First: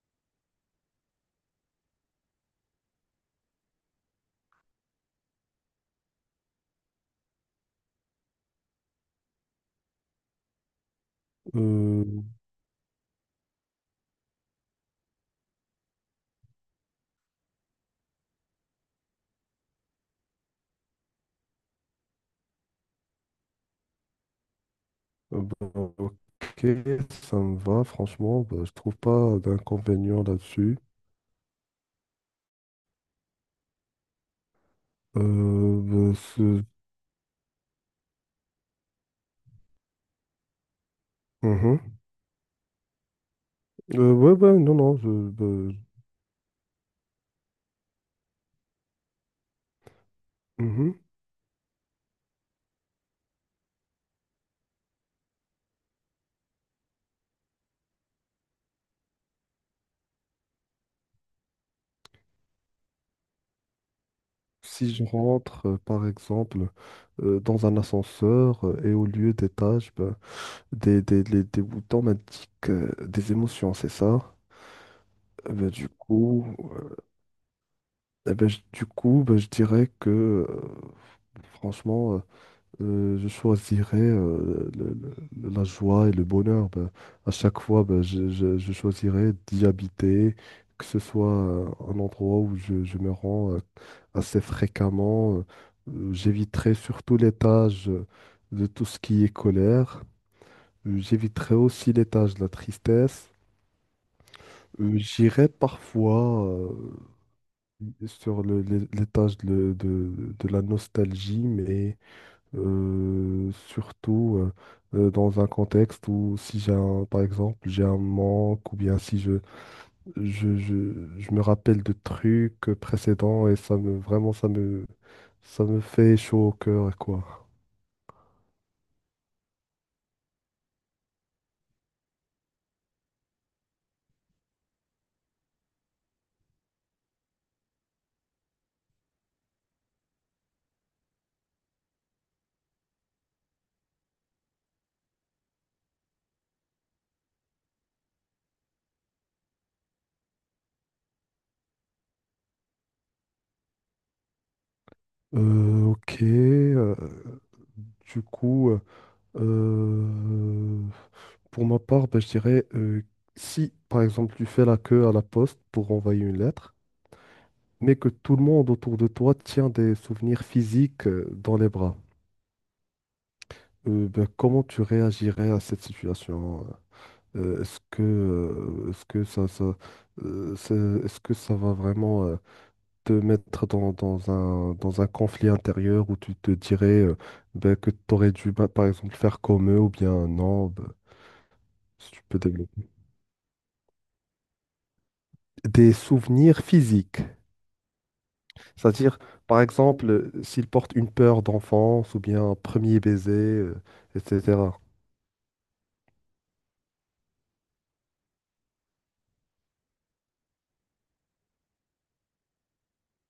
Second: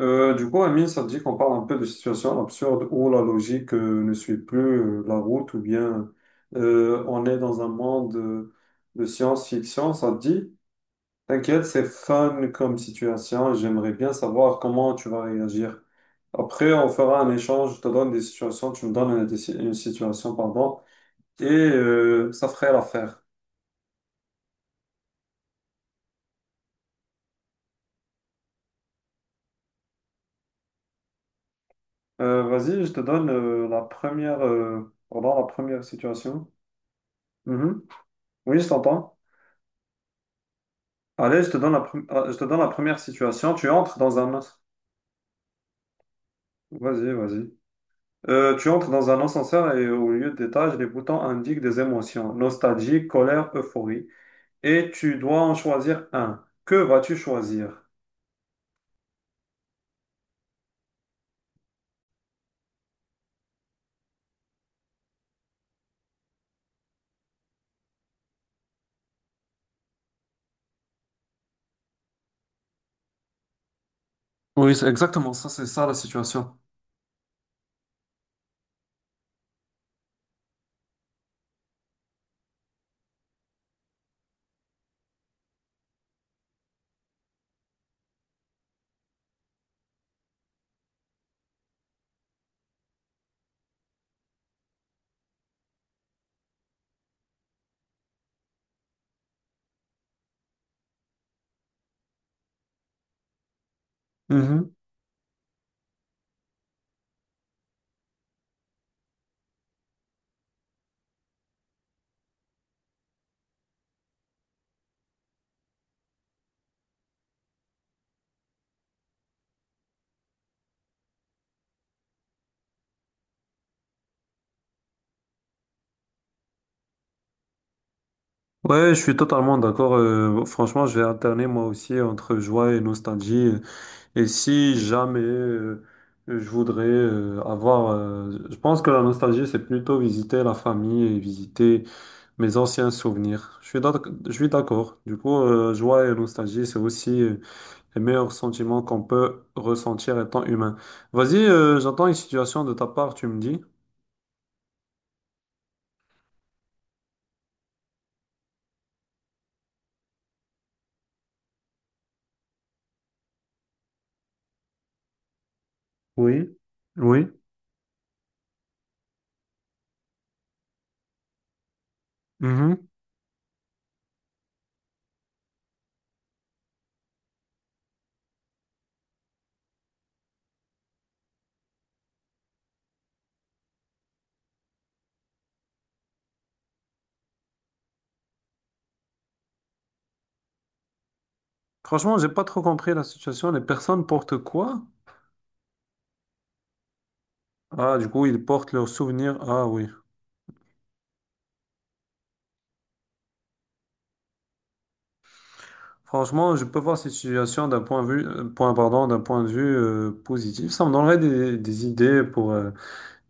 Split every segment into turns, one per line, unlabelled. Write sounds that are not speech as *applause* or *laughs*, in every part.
Amine, ça te dit qu'on parle un peu de situations absurdes où la logique ne suit plus la route ou bien on est dans un monde de science-fiction, ça te dit? T'inquiète, c'est
Euh,
fun comme situation et j'aimerais bien savoir comment tu vas réagir. Après, on fera un échange, je te donne des situations, tu me donnes une situation, pardon, et ça ferait l'affaire.
Bah, ok, ça me va, franchement, bah, je trouve pas d'inconvénient là-dessus.
Vas-y, je te donne la première, voilà, la première
Bah,
situation. Mhm. Oui, je t'entends. Allez, je te donne
mhm.
je te donne la première situation. Tu entres dans
Ouais,
un...
ouais,
as-
non, non, bah,
Vas-y, vas-y. Tu entres dans un ascenseur et au lieu d'étage, les
mhm.
boutons indiquent des émotions, nostalgie, colère, euphorie. Et tu dois en choisir un. Que vas-tu choisir?
Si je rentre, par exemple, dans un ascenseur et au lieu d'étage, bah, des boutons m'indiquent des émotions, c'est ça?
Oui, c'est exactement ça,
Eh
c'est
ben,
ça
du
la
coup,
situation.
euh, bah, je dirais que, euh, franchement, je choisirais la joie et le bonheur. Ben. À chaque fois, ben, je choisirais d'y habiter, que ce soit un endroit où je me rends assez fréquemment. J'éviterais surtout l'étage de tout ce qui est colère. J'éviterais aussi l'étage de la tristesse.
Mhm.
J'irais parfois sur l'étage de la nostalgie, mais surtout, dans un contexte où si j'ai un, par exemple, j'ai un manque ou bien si je me rappelle de trucs précédents et ça me vraiment ça me fait chaud au cœur quoi.
Ouais, je suis totalement d'accord. Franchement, je vais alterner moi aussi entre joie et nostalgie. Et si jamais je voudrais je pense que la nostalgie, c'est plutôt visiter la famille et visiter mes anciens souvenirs. Je suis d'accord. Du coup, joie et nostalgie, c'est aussi les meilleurs sentiments qu'on peut ressentir étant humain. Vas-y, j'attends une situation de ta part, tu me dis.
Ok, du coup, euh, pour ma part, ben, je dirais si par exemple tu fais la queue à la poste pour envoyer une
Oui,
lettre,
oui.
mais que tout le monde autour de toi tient des souvenirs physiques dans les bras.
Mhm.
Ben, comment tu réagirais à cette situation? Est-ce que euh, c'est- est-ce que ça va vraiment te mettre dans un conflit intérieur où tu te dirais ben, que tu aurais dû, ben, par exemple, faire comme eux ou bien non, ben, si
Franchement,
tu
j'ai
peux
pas trop
développer.
compris la situation. Les personnes portent quoi?
Des souvenirs physiques.
Ah, du coup, ils portent leurs
C'est-à-dire,
souvenirs.
par
Ah oui.
exemple, s'il porte une peur d'enfance ou bien un premier baiser, etc.
Franchement, je peux voir cette situation d'un point de vue, pardon, d'un point de vue positif. Ça me donnerait des idées pour,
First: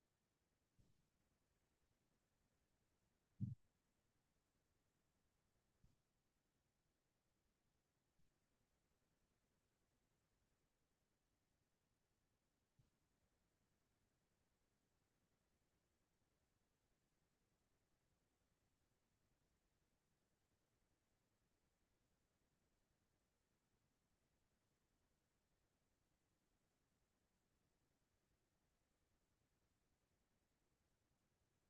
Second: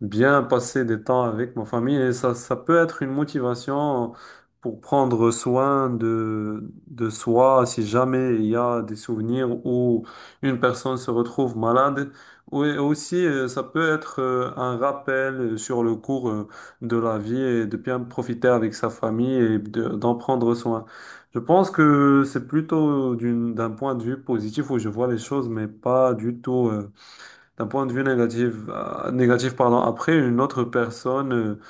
bien passer des temps avec ma famille et ça peut être une motivation pour prendre soin de soi si jamais il y a des souvenirs où une personne se retrouve malade. Ou et aussi, ça peut être un rappel sur le cours de la vie et de bien profiter avec sa famille et d'en prendre soin. Je pense que c'est plutôt d'un point de vue positif où je vois les choses, mais pas du tout d'un point de vue négatif, pardon, après, une autre personne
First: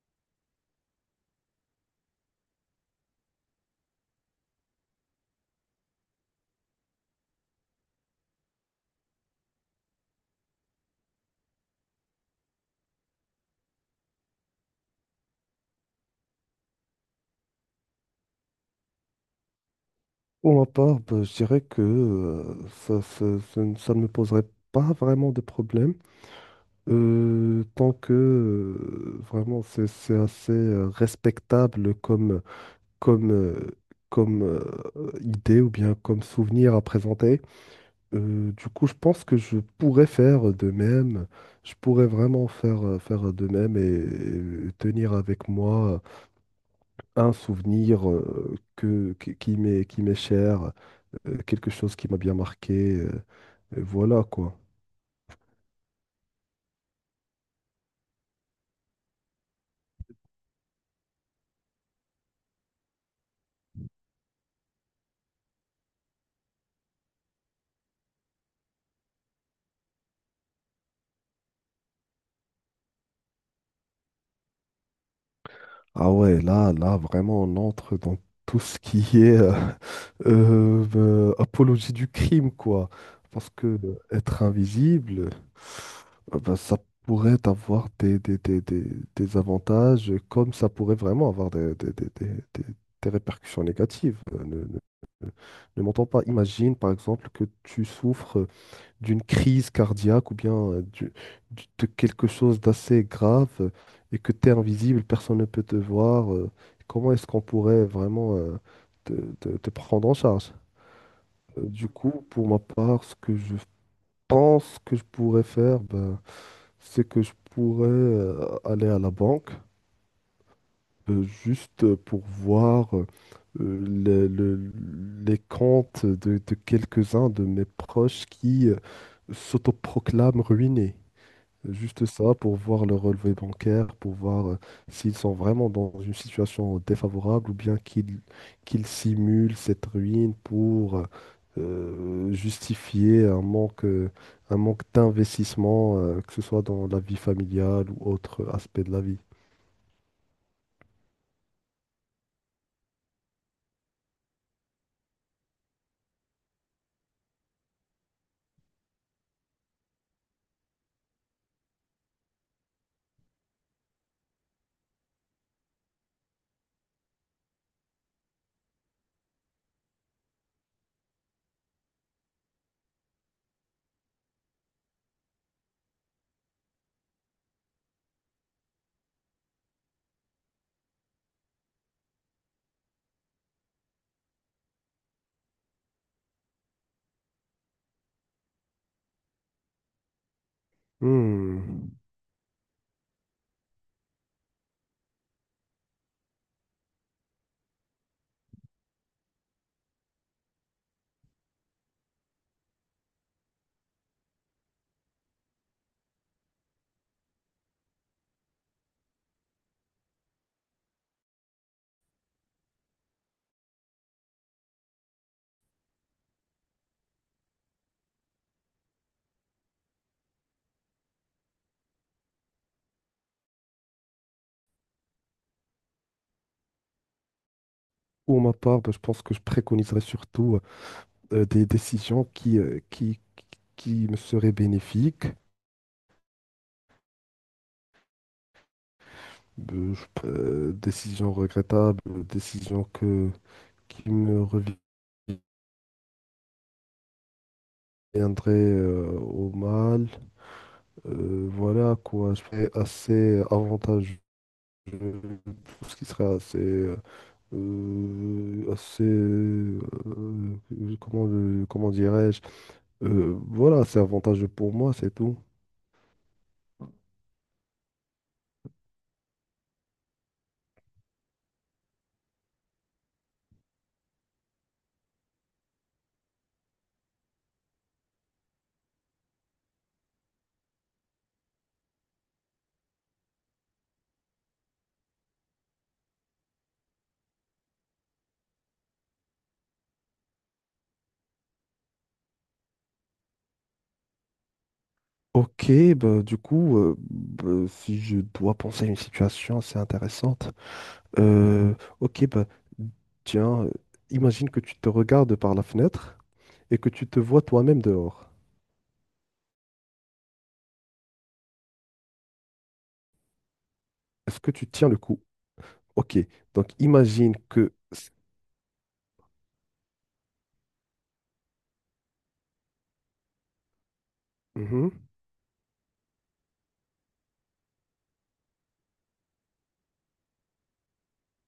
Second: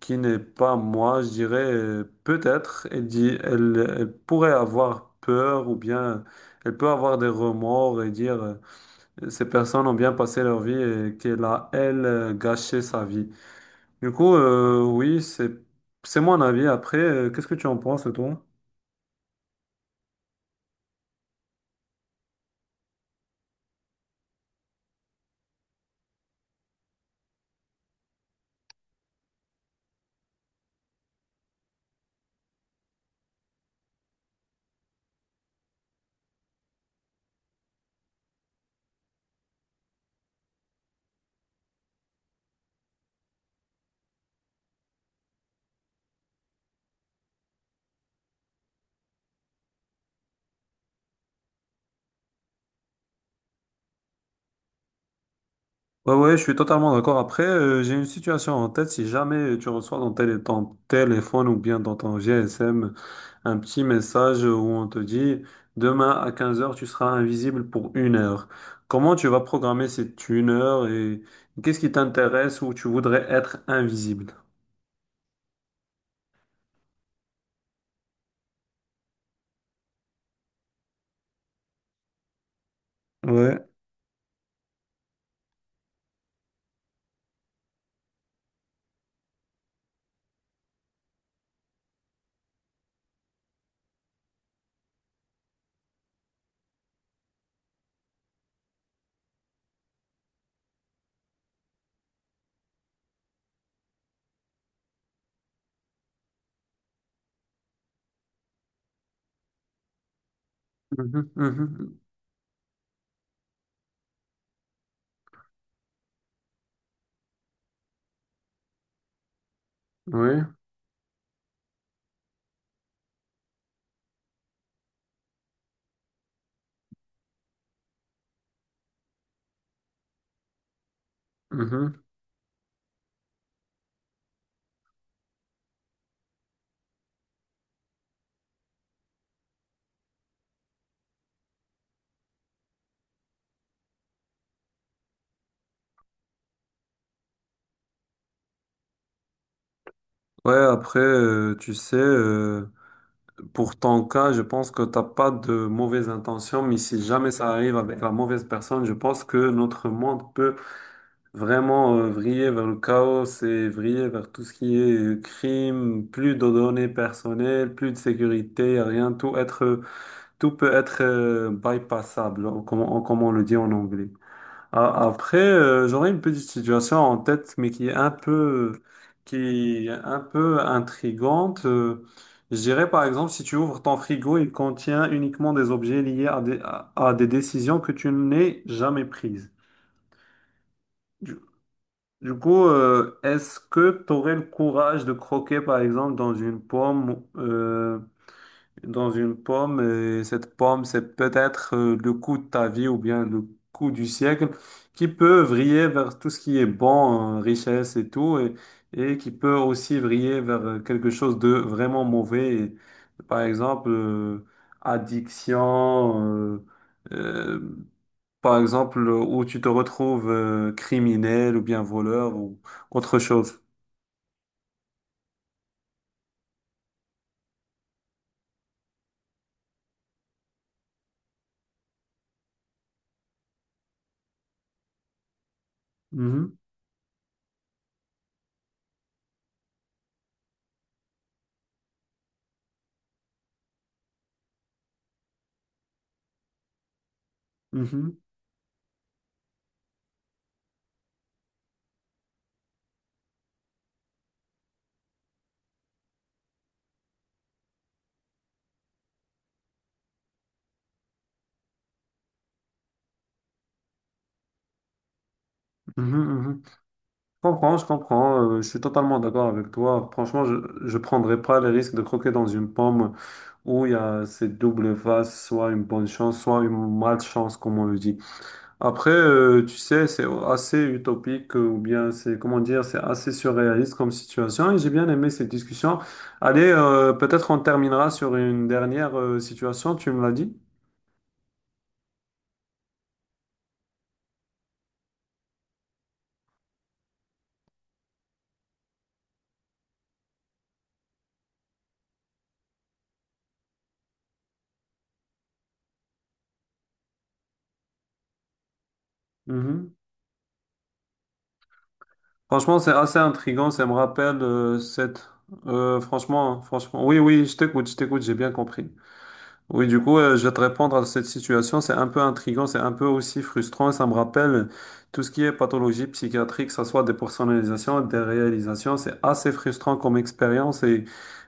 qui n'est pas moi, je dirais, peut-être, elle pourrait avoir peur ou bien elle peut avoir des remords et dire, ces personnes ont bien passé leur vie et qu'elle a, elle, gâché sa vie. Du coup, oui, c'est mon avis. Après, qu'est-ce que tu en penses, toi?
Pour ma part, bah, je dirais que ça ne me poserait pas vraiment de problème, tant que vraiment c'est assez respectable comme, comme, comme idée ou bien comme souvenir à présenter. Du coup, je pense que je pourrais faire de même. Je pourrais vraiment faire de même et tenir avec moi un souvenir qui m'est cher, quelque chose qui m'a bien marqué. Et voilà quoi.
Ouais, ouais, je suis totalement d'accord. Après, j'ai une situation en tête. Si jamais tu reçois dans tel et ton téléphone ou bien dans ton GSM, un petit message où on te dit demain à 15 heures tu seras invisible pour 1 heure. Comment tu vas programmer cette 1 heure et qu'est-ce qui t'intéresse où tu voudrais être invisible?
Ah ouais, là, là, vraiment, on entre dans tout ce qui est *laughs* apologie du crime, quoi. Parce que
Ouais.
être invisible, bah, ça pourrait avoir des avantages, comme ça pourrait vraiment avoir des- des répercussions négatives. Ne Ne m'entends pas. Imagine, par exemple, que tu souffres d'une crise cardiaque ou bien de quelque chose d'assez grave et que tu es invisible, personne ne peut te voir, comment est-ce qu'on pourrait vraiment te, te prendre en charge?
Mhm,
Du
mhm,
coup, pour ma part, ce que je pense que je pourrais faire, ben, c'est que je pourrais aller à la banque
oui.
juste pour voir le- le- les comptes de quelques-uns de mes proches qui s'autoproclament ruinés.
Mhm.
Juste ça pour voir le relevé bancaire, pour voir s'ils sont vraiment dans une situation défavorable ou bien qu'ils simulent cette ruine pour justifier un manque d'investissement, que ce soit dans la vie familiale ou autre aspect de la vie.
Ouais, après, pour ton cas, je pense que t'as pas de mauvaises intentions, mais si jamais ça arrive avec la mauvaise personne, je pense que notre monde peut vraiment vriller vers le chaos et vriller vers tout ce qui est crime, plus de données personnelles, plus de sécurité, rien, tout peut être bypassable, comme on le dit en anglais. Après, j'aurais une petite situation en tête, mais qui est un peu intrigante. Je dirais par exemple, si tu ouvres ton frigo, il contient uniquement des objets liés à à des décisions que tu n'es jamais prises.
Hmm.
Du coup, est-ce que tu aurais le courage de croquer, par exemple, dans une pomme, et cette pomme, c'est peut-être le coup de ta vie ou bien le coup du siècle, qui peut vriller vers tout ce qui est bon, richesse et tout, et qui peut aussi vriller vers quelque chose de vraiment mauvais, et, par exemple, addiction, euh, par exemple, où tu te retrouves criminel ou bien voleur ou autre chose.
Pour ma part, bah, je pense que je préconiserais surtout des décisions qui me seraient bénéfiques.
Mhm,
Décisions regrettables, décisions que qui me
mhm,
reviendrait au mal. Voilà quoi, je serais assez avantageux. Je- Tout ce qui serait assez. Euh, assez. euh, comment dirais-je? Voilà, c'est avantageux pour moi, c'est tout.
mhm, mhm. Je comprends, je comprends, je suis totalement d'accord avec toi. Franchement, je ne prendrais pas le risque de croquer dans une pomme où il y a cette double face, soit une bonne chance, soit une malchance, comme on le dit. Après, tu sais, c'est assez utopique ou bien c'est, comment dire, c'est assez surréaliste comme situation et j'ai bien aimé cette discussion. Allez, peut-être on terminera sur une dernière situation, tu me l'as dit?
Ok, bah, du coup, bah, si je dois penser à une situation assez intéressante, euh, ok, bah, tiens, imagine que tu te regardes par la fenêtre et que tu te vois toi-même dehors.
Mhm. Franchement, c'est assez intriguant, ça me
Est-ce
rappelle
que tu tiens le coup?
cette...
Ok.
franchement, hein,
Donc,
franchement, oui,
imagine
oui,
que.
je t'écoute, j'ai bien compris. Oui, du coup, je vais te répondre à cette situation. C'est un peu intriguant, c'est un peu aussi frustrant. Ça me rappelle
Mhm,
tout ce qui est pathologie psychiatrique, que ce soit des personnalisations, des réalisations. C'est assez frustrant comme expérience.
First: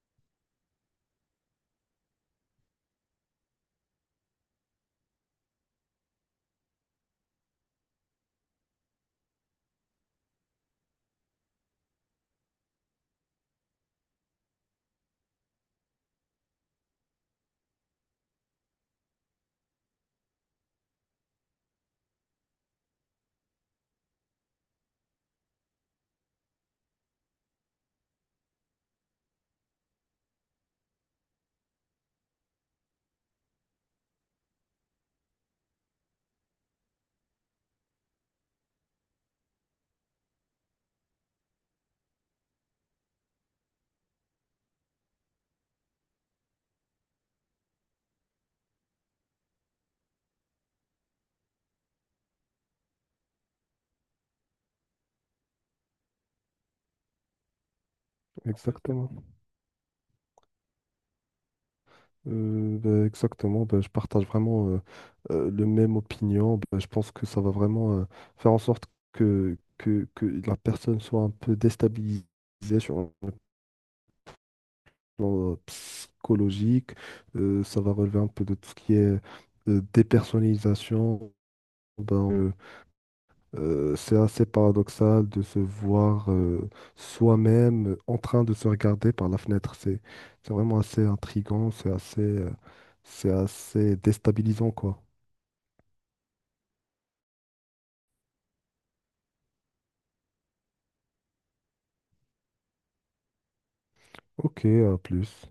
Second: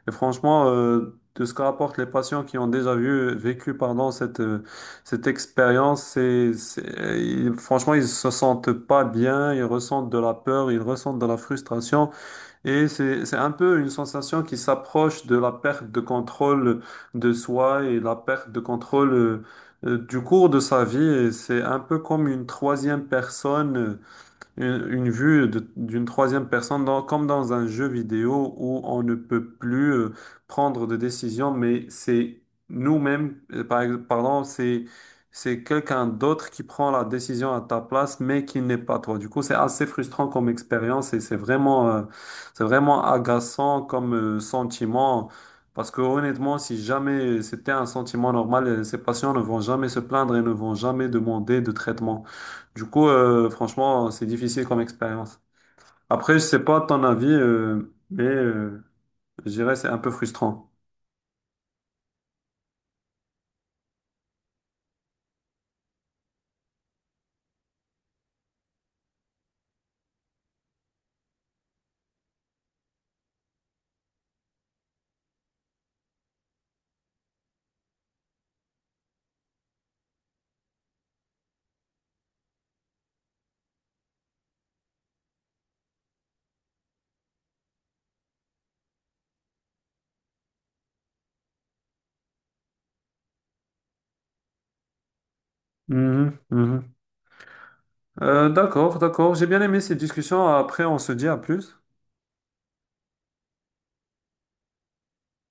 Et franchement, de ce que rapportent les patients qui ont déjà vécu, pardon, cette expérience, franchement, ils se sentent pas bien, ils ressentent de la peur, ils ressentent de la frustration. Et c'est un peu une sensation qui s'approche de la perte de contrôle de soi et la perte de contrôle du cours de sa vie. Et c'est un peu comme une troisième personne une vue d'une troisième personne, comme dans un jeu vidéo où on ne peut plus prendre de décision, mais c'est nous-mêmes, pardon, c'est quelqu'un d'autre qui prend la décision à ta place, mais qui n'est pas toi. Du coup, c'est assez frustrant comme expérience et c'est vraiment agaçant comme sentiment. Parce que honnêtement, si jamais c'était un sentiment normal, ces patients ne vont jamais se plaindre et ne vont jamais demander de traitement. Du coup, franchement, c'est difficile comme expérience. Après, je sais pas ton avis,
exactement.
je dirais c'est un peu frustrant.
Bah, exactement. Bah, je partage vraiment le même opinion. Bah, je pense que ça va vraiment faire en sorte que la personne soit un peu déstabilisée sur un plan psychologique. Ça va relever un peu de tout ce qui est dépersonnalisation. Ben, c'est assez paradoxal de se voir soi-même en train de se regarder par la fenêtre. C'est vraiment assez intriguant, c'est assez déstabilisant, quoi.
Mhm, mhm. D'accord, d'accord. J'ai bien aimé cette discussion. Après, on se dit à plus.
Ok, à plus.